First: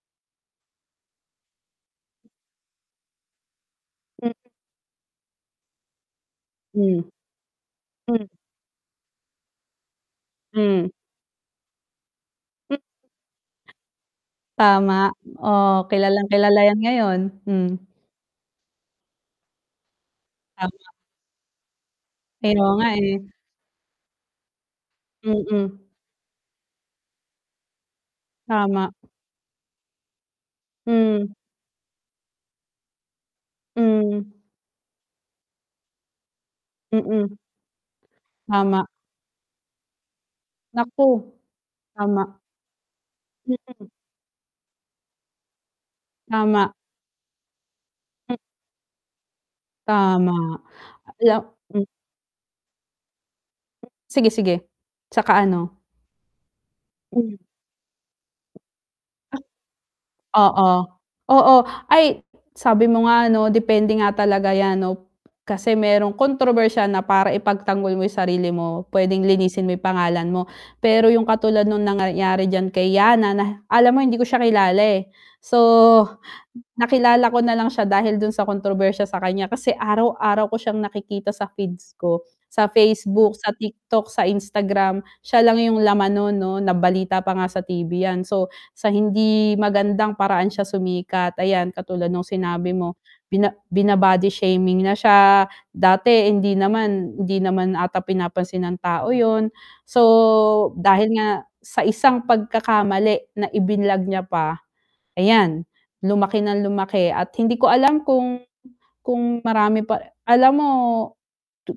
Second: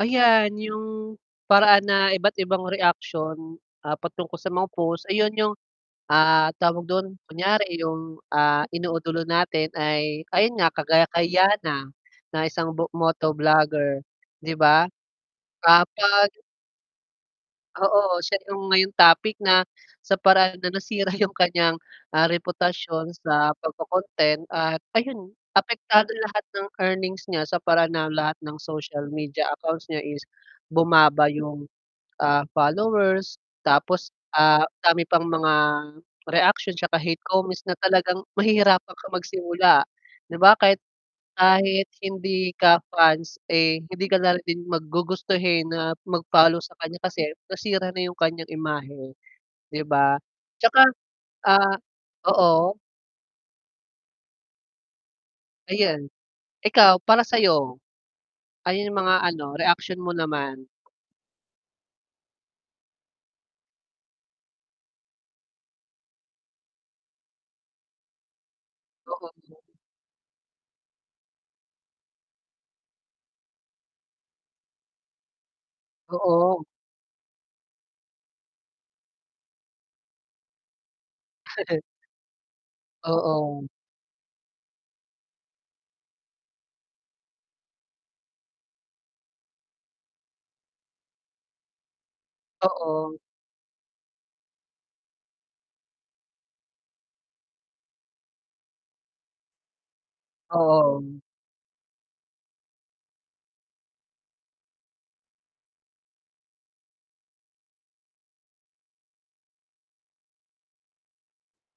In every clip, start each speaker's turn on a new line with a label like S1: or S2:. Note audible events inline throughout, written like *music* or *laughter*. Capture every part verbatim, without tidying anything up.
S1: Ayan yung, paraan na iba't ibang reaction ah,
S2: Hmm.
S1: patungkol sa mga post ayun yung ah, tawag
S2: Hmm.
S1: dun? Kunyari yung
S2: Mm.
S1: ah, inuudulo natin ay ayun nga,
S2: Hmm.
S1: kagaya kay Yannah na ng isang
S2: Hmm.
S1: moto vlogger 'di ba?
S2: Tama,
S1: Ah,
S2: oo kilalang
S1: 'pag
S2: kilala yan ngayon, hmm.
S1: Oo, siya yung ngayong topic na sa paraan na
S2: Tama.
S1: nasira yung kanyang ah,
S2: Kaya nga
S1: reputasyon
S2: eh.
S1: sa pagko-content at ayun,
S2: Mm.
S1: apektado lahat ng earnings niya sa paraan ng lahat ng
S2: Tama.
S1: social media accounts niya is
S2: Hmm.
S1: bumaba yung, ah, followers, tapos
S2: Hmm.
S1: ah, dami pang mga reaksyon 'tsaka hate
S2: Mm.
S1: comments na talagang
S2: Tama.
S1: mahihirapan kang magsimula 'di ba? Kahit
S2: Naku. Tama.
S1: hindi ka fans eh,
S2: Hmm.
S1: hindi ka na din mag gugustuhin na mag follow
S2: Tama.
S1: sa kanya kasi nasira na yung
S2: M
S1: kanyang imahe, 'di ba?
S2: Tama.
S1: 'Tsaka
S2: Ala
S1: ah oo.
S2: Sige-sige, 'tsaka ano.
S1: Ayan. Ikaw para
S2: Hmm.
S1: sayo? Ano yung mga ano reaksyon mo naman?
S2: Oo. Oo. Ay sabi mo nga 'no depende nga talaga yan 'no, kasi merong kontrobersyal na para ipagtanggol mo yung sarili mo, pwedeng
S1: Oo.
S2: linisin mo yung pangalan mo. Pero yung katulad nung nangyari diyan kay Yannah na alam mo hindi ko siya kilala eh. So,
S1: Oo.
S2: nakilala ko nalang siya dahil dun sa kontrobersya sakanya kasi araw-araw ko siyang nakikita sa
S1: *chuckles*
S2: feeds ko. Sa Facebook, sa
S1: Oo.
S2: TikTok, sa Instagram, siya lang yung laman non 'no nabalita pa nga sa T-V yan so sa hindi magandang paraan siya sumikat, ayan katulad nung sinabi mo.
S1: Oo.
S2: Bina bina-body shaming na siya, dati hindi naman hindi naman ata pinapansin ng tao yun. So dahil
S1: Oo.
S2: nga sa isang pagkakamali na i-vinlog niya pa, ayan, lumaki ng lumaki at hindi ko alam kung kung marami pa alam mo,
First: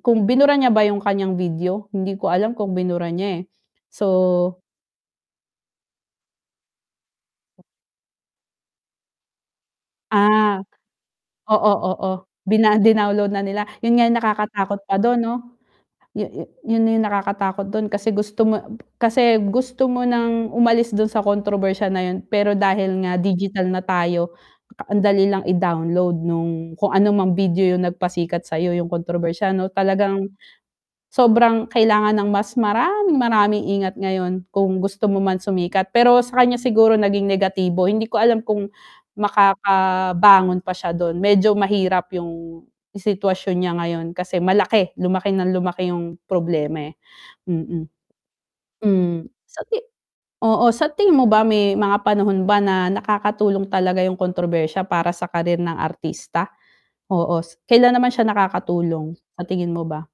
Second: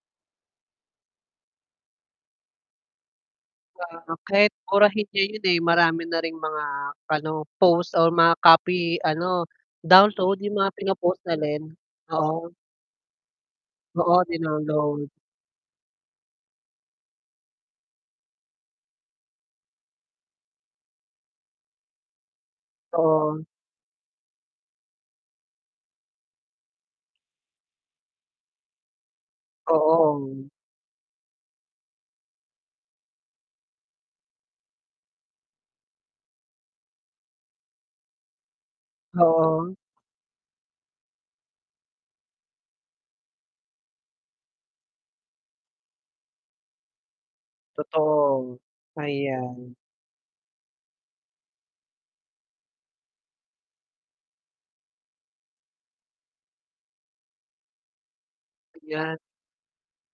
S2: kung binura niya ba yung kanyang video? Hindi ko alam kung binura niya eh.
S1: Ah, kahit
S2: so
S1: burahin niya yun eh, marami na ring mga ano, post or mga copy ano, download yung
S2: Ah,
S1: mga pino-post na
S2: oo,
S1: din,
S2: oo
S1: oo.
S2: bina dinownload na nila, yun nga yung
S1: Oo
S2: nakakatakot pa
S1: dinownload.
S2: dun 'no? Yu yu yun na yung nakakatakot dun kasi gusto mo kasi gusto mo ng umalis dun sa kontrobersya na yun pero dahil nga
S1: Oo.
S2: digital na tayo, ang dali lang i-download nung kung anumang video yung nag-pasikat sayo yung kontrobersyal ano talagang,
S1: Oo.
S2: sobrang kailangan ng mas maraming-maraming ingat ngayon kung gusto mo man sumikat pero sa kanya siguro naging negatibo, hindi ko alam kung
S1: Oo.
S2: makakabangon pa siya dun, medyo mahirap yung sitwasyon niya ngayon kasi malaki, lumaki ng lumaki yung problema eh. Mm.
S1: Totoo,
S2: Hmm, sa
S1: ayan.
S2: ti oo sa tingin mo ba may mga panahon ba na nakakatulong talaga yung kontrobersiya para sa career ng artista? Oo, s kailan naman siya nakakatulong?
S1: Ayan.
S2: Sa tingin mo ba?